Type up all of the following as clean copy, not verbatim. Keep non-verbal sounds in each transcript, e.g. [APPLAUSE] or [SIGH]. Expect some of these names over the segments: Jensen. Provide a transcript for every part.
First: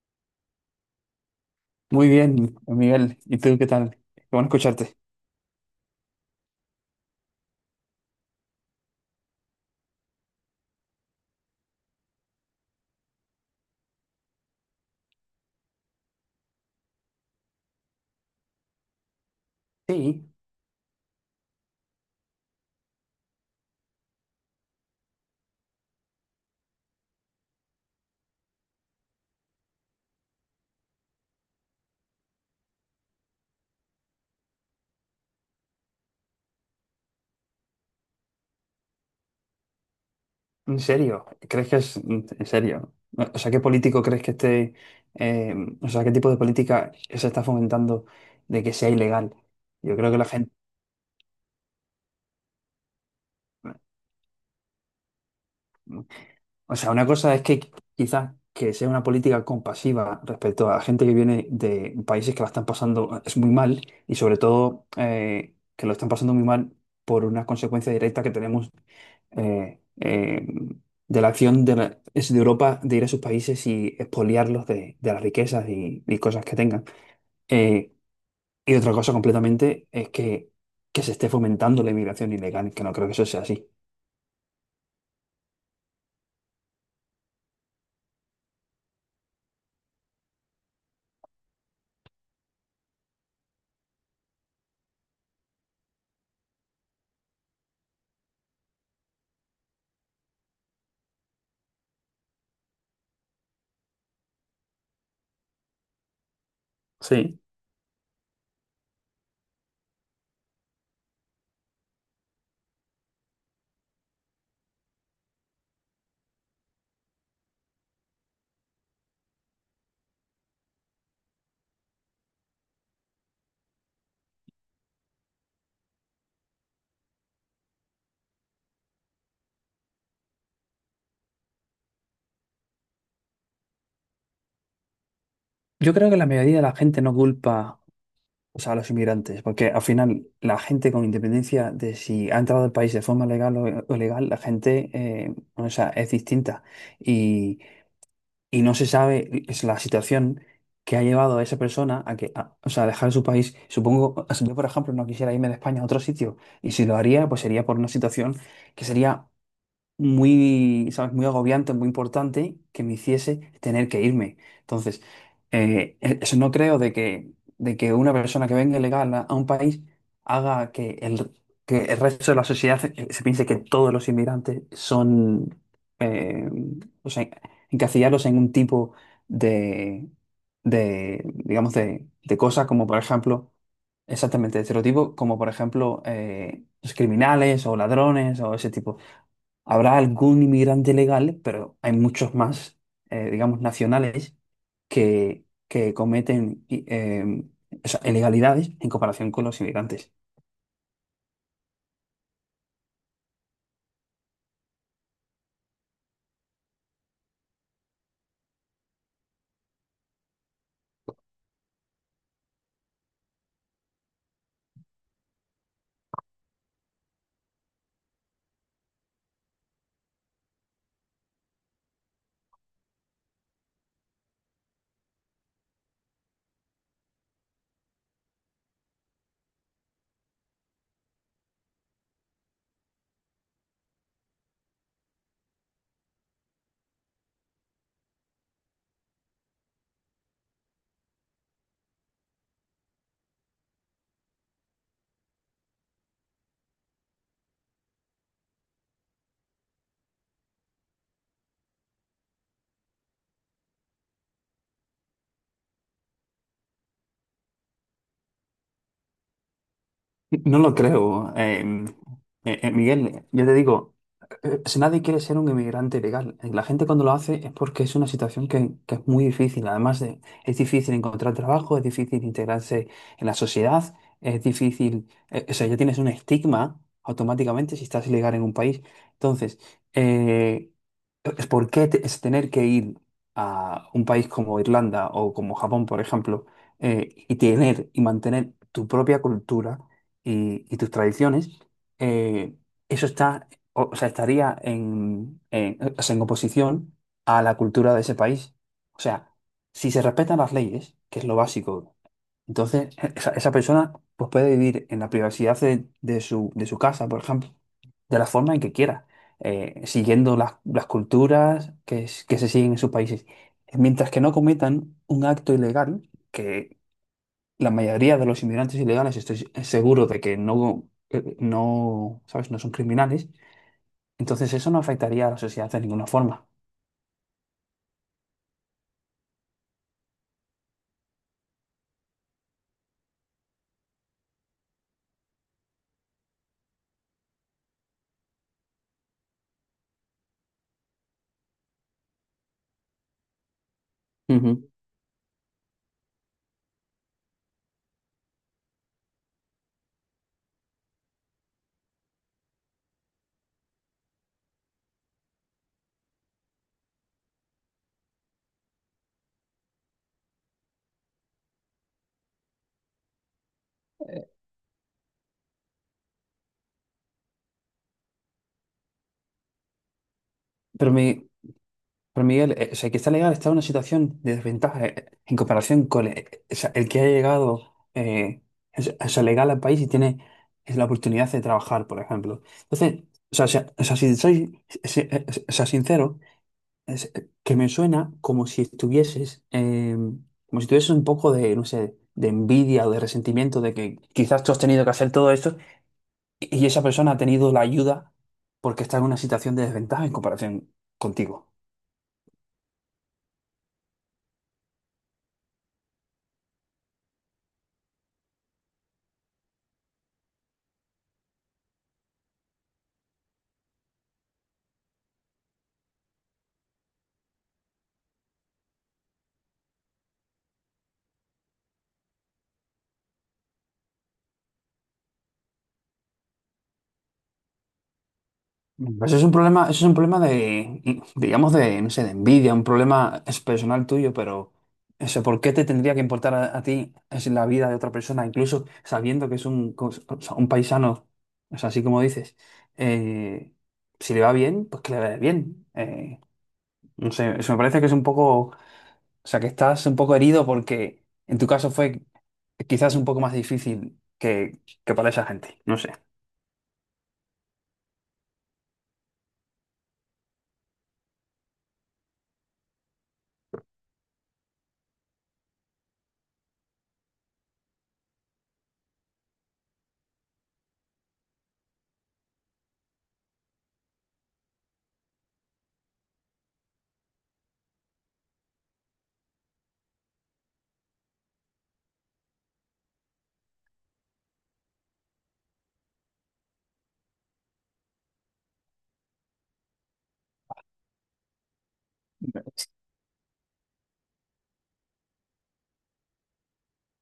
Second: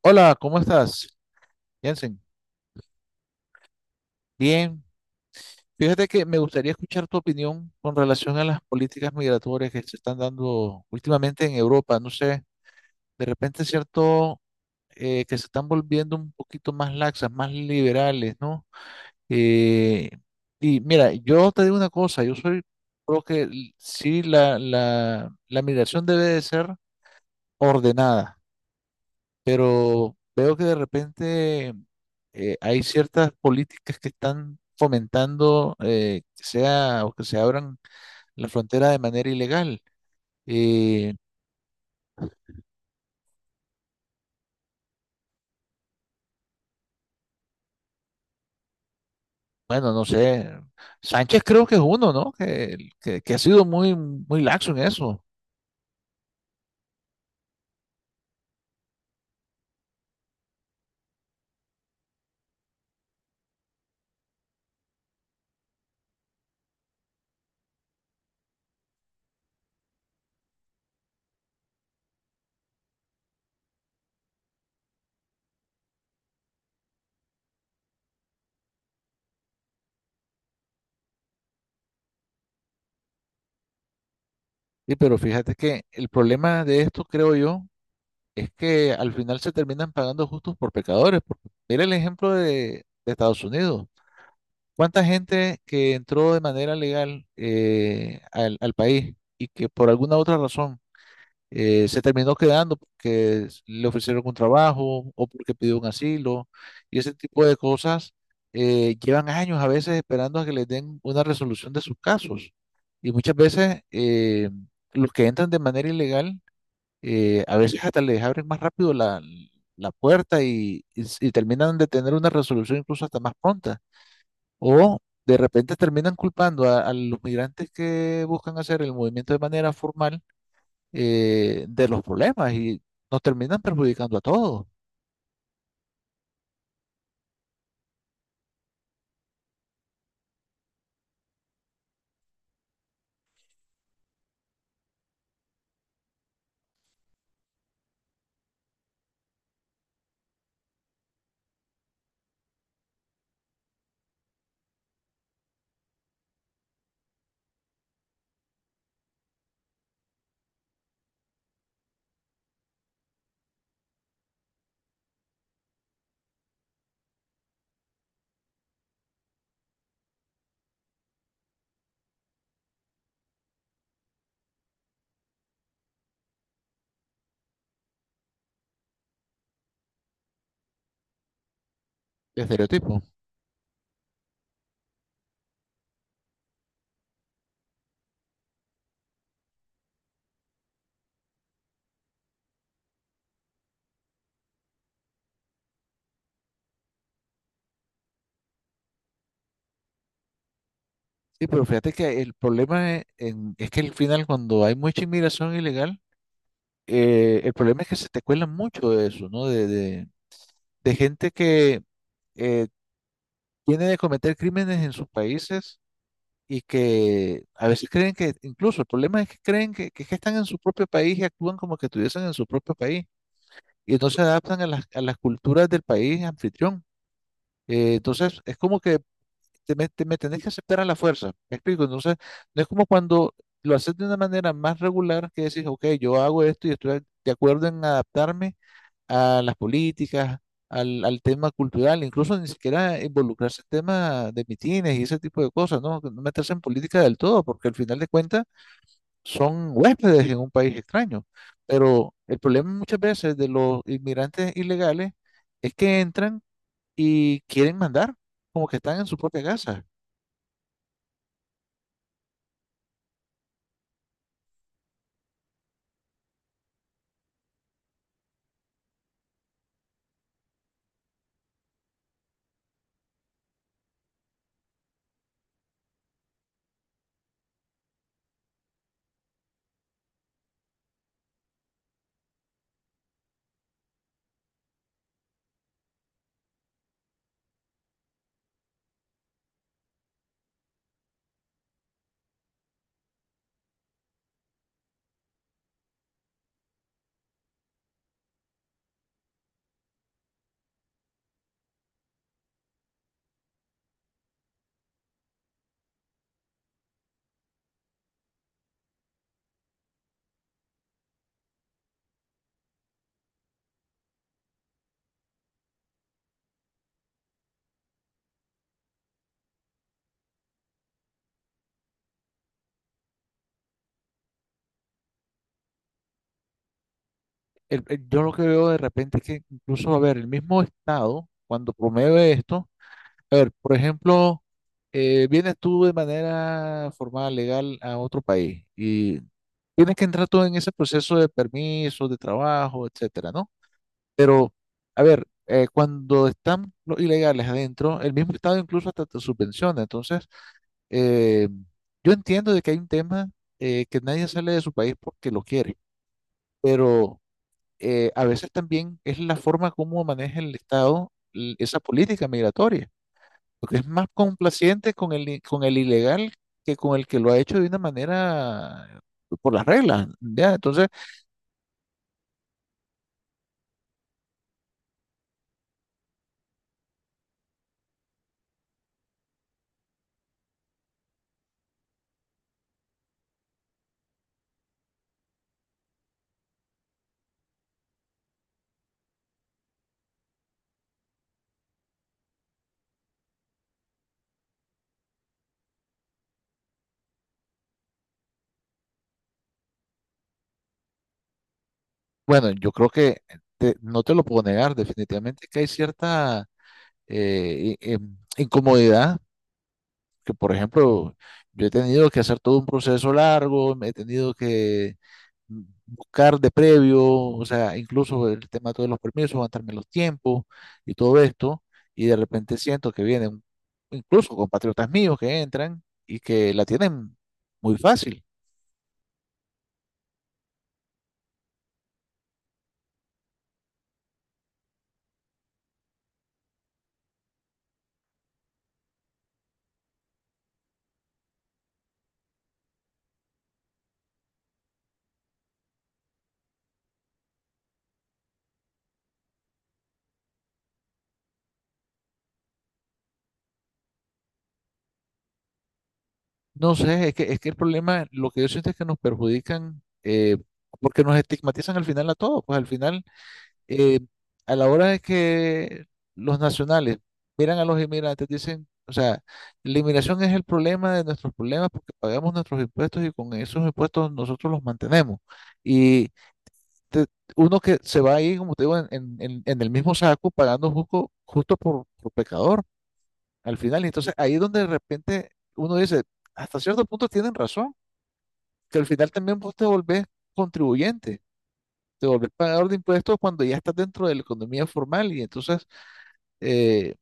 Hola, ¿cómo estás, Muy Jensen? bien, Miguel. ¿Y tú qué tal? Qué bueno Bien. escucharte. Fíjate que me gustaría escuchar tu opinión con relación a las políticas migratorias que se están dando últimamente en Europa. No sé, de repente es cierto, que se están volviendo un poquito más laxas, más liberales, ¿no? Eh, Sí, y mira, yo te digo una cosa, yo soy, creo que sí, la migración debe de ser ordenada. Pero veo que de repente hay ciertas políticas que están fomentando, que sea o que se abran la frontera de manera ilegal. en Y serio. ¿Crees que es en serio? O sea, ¿qué político crees que esté, eh, o sea, qué tipo de política se está fomentando de que sea ilegal? bueno, Yo no creo que la sé, gente, Sánchez creo que es uno, ¿no? Que ha sido muy, muy laxo en eso. o sea, una cosa es que quizás que sea una política compasiva respecto a gente que viene de países que la están pasando es muy mal y sobre todo que lo están pasando muy mal por una consecuencia directa que tenemos eh, eh, de la acción de, la- es de Europa de ir a sus países y expoliarlos de las riquezas y cosas que tengan. Eh, y otra cosa completamente es que se esté fomentando la inmigración ilegal, que no creo que eso sea así. Sí, pero fíjate que el problema de esto, creo yo, es que al final se terminan pagando justos por pecadores. Porque mira el ejemplo de Estados Unidos. ¿Cuánta gente que entró de manera legal, al país y que por alguna otra razón, se terminó quedando porque le ofrecieron un trabajo o porque pidió un asilo y ese Sí. tipo de cosas, llevan años a veces esperando a que les den una resolución de sus casos? Y muchas veces, los que entran de manera ilegal, a veces hasta les abren más rápido la, la puerta y, y terminan de tener una resolución incluso hasta más pronta. O de repente terminan culpando a los migrantes que buscan hacer el movimiento de manera formal, de los problemas y nos terminan perjudicando a todos. Yo creo que la mayoría de la gente no culpa, o sea, a los inmigrantes, porque al final la gente con independencia de si ha entrado al país de forma legal o ilegal, la gente, o sea, es distinta. Y, y no se sabe es la situación que ha llevado a esa persona a que, o sea, a dejar su país. Supongo, o sea, yo por ejemplo no quisiera irme de España a otro sitio y si lo haría, pues sería por una situación que sería muy, ¿sabes? Muy agobiante, muy importante que me hiciese tener que irme. Entonces, eso no creo de que una persona que venga ilegal a un país haga que el resto de la sociedad se, se piense que todos los inmigrantes son, eh, o sea, encasillarlos en un tipo de, de digamos, de cosas como, por Estereotipo. ejemplo, exactamente, de estereotipos como por ejemplo los criminales o ladrones o ese tipo. Habrá algún inmigrante legal, pero hay muchos más, digamos, nacionales que cometen o sea, ilegalidades en comparación con los inmigrantes. Sí, pero fíjate que el problema es que al final cuando hay mucha inmigración ilegal, el problema es que se te cuela mucho de eso, ¿no? De gente que, eh, tiene de cometer crímenes en sus países y que a veces creen que, incluso el problema es que creen que es que están en su propio país y actúan como que estuviesen en su propio país y entonces se adaptan a las culturas del país anfitrión. Entonces es como que me tenés que aceptar a la fuerza. ¿Me explico? Entonces, no es como cuando lo haces de una manera más regular que decís, ok, yo hago esto y estoy de acuerdo en adaptarme a las políticas, al tema cultural, incluso ni siquiera involucrarse en temas de mitines y ese tipo de cosas, ¿no? No meterse en política del todo, porque al final de cuentas son huéspedes en un país extraño. Pero el problema muchas veces de los inmigrantes ilegales es que entran y quieren mandar, como que están en su propia casa. No lo creo. Miguel, yo te digo, si nadie quiere ser un inmigrante legal. La gente cuando lo hace es porque es una situación que es muy difícil. Además, es difícil encontrar trabajo, es difícil integrarse en la sociedad, es difícil, o sea, ya tienes un estigma automáticamente si estás ilegal en un país. Entonces, eh, es ¿por qué es tener que ir a un país como Irlanda o como Japón, por ejemplo, y tener y mantener tu propia cultura? Y, y tus tradiciones, eh, eso está, o sea, estaría en, o sea, en oposición a la cultura de ese país. O sea, si se respetan las leyes, que es lo básico, entonces esa, esa persona pues, puede vivir en la privacidad de su casa, por ejemplo, de la forma en que quiera, siguiendo las culturas que, que se siguen en sus países. Mientras que no cometan un acto ilegal, que la mayoría de los inmigrantes ilegales estoy seguro de que no, no, ¿sabes? No son criminales. Entonces eso no afectaría a la sociedad de ninguna forma. Yo lo que veo de repente es que incluso, a ver, el mismo Estado, cuando promueve esto, a ver, por ejemplo, vienes tú de manera formal, legal, a otro país y tienes que entrar todo en ese proceso de permisos, de trabajo, etcétera, ¿no? Pero, Ujú. a ver, cuando están los ilegales adentro, el mismo Estado incluso hasta te subvenciona. Entonces, eh, yo entiendo de que hay un tema, que nadie sale de su país porque lo quiere, pero, a veces también es la forma como maneja el Estado esa política migratoria, porque es más complaciente con con el ilegal que con el que lo ha hecho de una manera por las reglas, ¿ya? Entonces, Pero, pero Miguel, o sea, el que está legal está en una situación de desventaja en comparación con o sea, el que ha llegado o sea, legal al país y tiene la oportunidad de trabajar, por ejemplo. Entonces, o sea, si soy o sea, sincero, es- que me suena como si estuvieses, como si tuvieses un poco de, no sé, de envidia o de resentimiento de que quizás tú has tenido que hacer todo esto y esa persona ha tenido la ayuda porque está en una situación de desventaja en comparación contigo. bueno, yo creo que no te lo puedo negar, definitivamente que hay cierta incomodidad, que por ejemplo, yo he tenido que hacer todo un proceso largo, me he tenido que buscar de previo, o sea, incluso el tema de todos los permisos, aguantarme los tiempos y todo esto, y de repente siento que vienen incluso compatriotas míos que entran y que la tienen muy fácil. Pues eso es un problema, eso es un problema digamos, de, no sé, de envidia, un problema es personal tuyo, pero eso, ¿por qué te tendría que importar a ti es la vida de otra persona, incluso sabiendo que es un, o sea, un paisano, o sea, así como dices, eh, si le va bien, pues que le vaya bien. No sé, eso me parece que es un poco, o sea, que estás un poco herido porque en tu caso fue quizás un poco más difícil que para esa gente, no sé. No sé, es que el problema, lo que yo siento es que nos perjudican, porque nos estigmatizan al final a todos, pues al final, eh, a la hora de que los nacionales miran a los inmigrantes, dicen, o sea, la inmigración es el problema de nuestros problemas porque pagamos nuestros impuestos y con esos impuestos nosotros los mantenemos. Y te- uno que se va ahí, como te digo, en el mismo saco, pagando justo, justo por pecador al final. Y entonces ahí es donde de repente uno dice, hasta cierto punto tienen razón, que al final también vos te volvés contribuyente. Te volvés pagador de impuestos cuando ya estás dentro de la economía formal y entonces, eh,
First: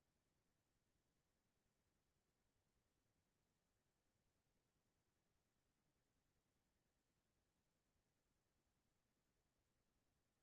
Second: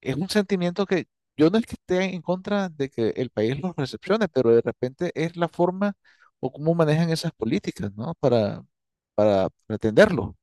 es un sentimiento que yo no es que esté en contra de que el país los recepcione, pero de repente es la forma o cómo manejan esas políticas, ¿no? Para atenderlo.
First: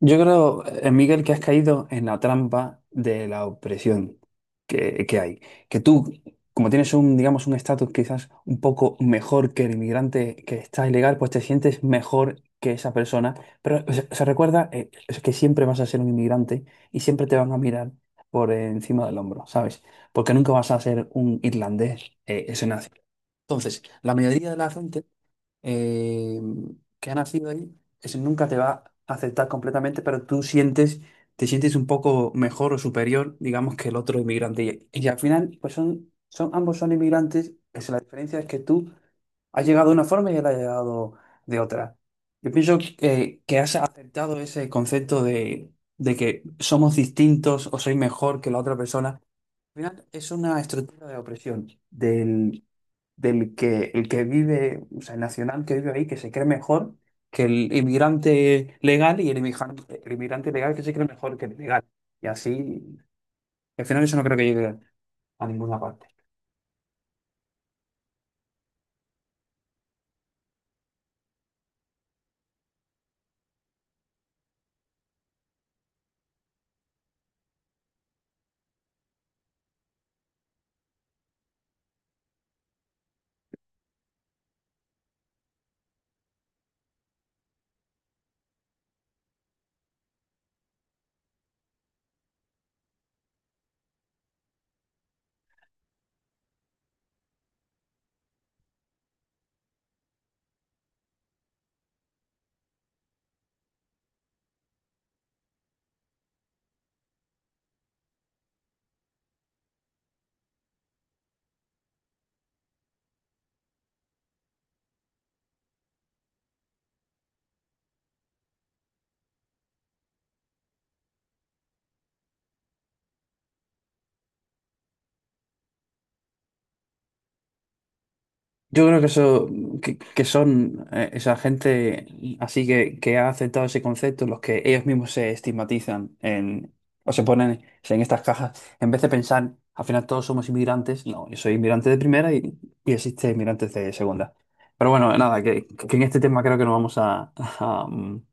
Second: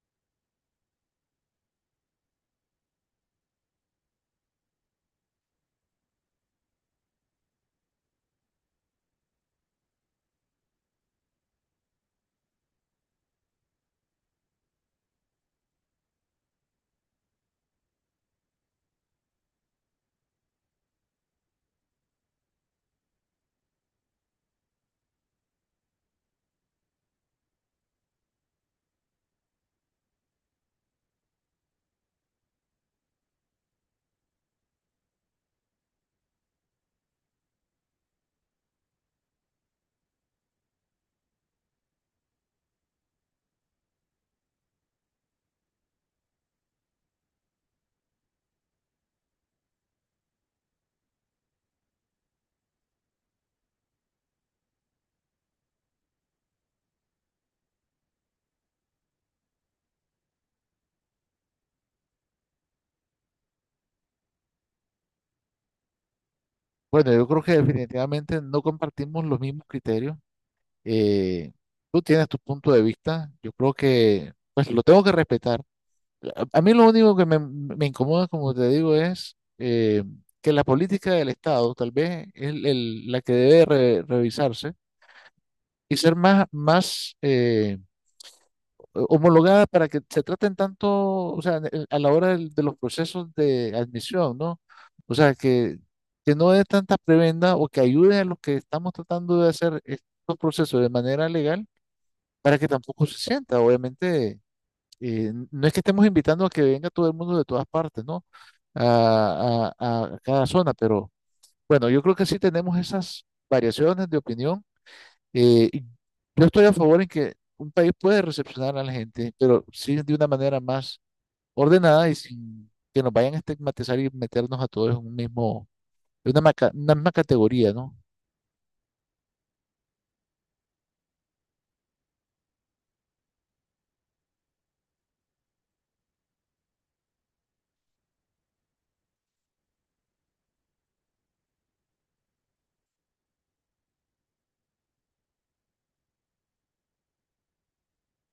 Yo creo, Miguel, que has caído en la trampa de la opresión que hay. Que tú, como tienes un, digamos, un estatus quizás un poco mejor que el inmigrante que está ilegal, pues te sientes mejor que esa persona. Pero se recuerda es que siempre vas a ser un inmigrante y siempre te van a mirar por encima del hombro, ¿sabes? Porque nunca vas a ser un irlandés ese entonces, la mayoría de la gente eh, que ha nacido ahí, ese nunca te va a aceptar completamente, pero tú sientes, te sientes un poco mejor o superior, digamos, que el otro inmigrante. Y al final, pues son, son, ambos son inmigrantes, es la diferencia es que tú has llegado de una forma y él ha llegado de otra. Yo pienso que has aceptado ese concepto de que somos distintos o soy mejor que la otra persona. Al final es una estructura de opresión del que el que vive, o sea, el nacional que vive ahí, que se cree mejor que el inmigrante legal y el inmigrante legal que se cree mejor que el legal. Y así, al final eso no creo que llegue a ninguna parte. Bueno, yo creo que definitivamente no compartimos los mismos criterios. Eh, tú tienes tu punto de vista, yo creo que pues lo tengo que respetar. A mí lo único que me incomoda, como te digo, es, que la política del Estado tal vez es la que debe revisarse y ser más, más, homologada para que se traten tanto, o sea, a la hora de los procesos de admisión, ¿no? O sea, que no dé tanta prebenda o que ayude a los que estamos tratando de hacer estos procesos de manera legal para que tampoco se sienta, obviamente, no es que estemos invitando a que venga todo el mundo de todas partes, ¿no? A cada zona, pero bueno, yo creo que sí tenemos esas variaciones de opinión, y yo estoy a favor en que un país puede recepcionar a la gente, pero sí de una manera más ordenada y sin que nos vayan a estigmatizar y meternos a todos en un mismo, en una, una misma categoría, ¿no? Yo creo que eso, que son esa gente así que ha aceptado ese concepto, los que ellos mismos se estigmatizan en, o se ponen en estas cajas, en vez de pensar, al final todos somos inmigrantes, no, yo soy inmigrante de primera y existe inmigrantes de segunda. Pero bueno, nada, que en este tema creo que no vamos a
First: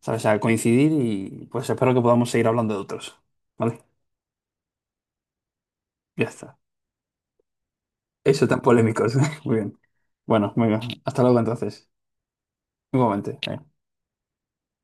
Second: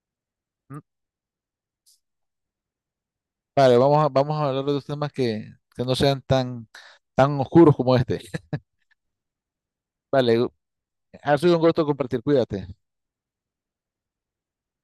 ¿sabes? A Mm. coincidir y pues espero que podamos seguir hablando de otros. Vale, ¿Vale? vamos a, vamos a hablar de los temas que no sean Ya está. tan, tan oscuros como este. Eso tan polémicos. [LAUGHS] Muy bien. Vale, Bueno, venga, hasta ha luego sido un gusto entonces. compartir, cuídate. Igualmente. Venga.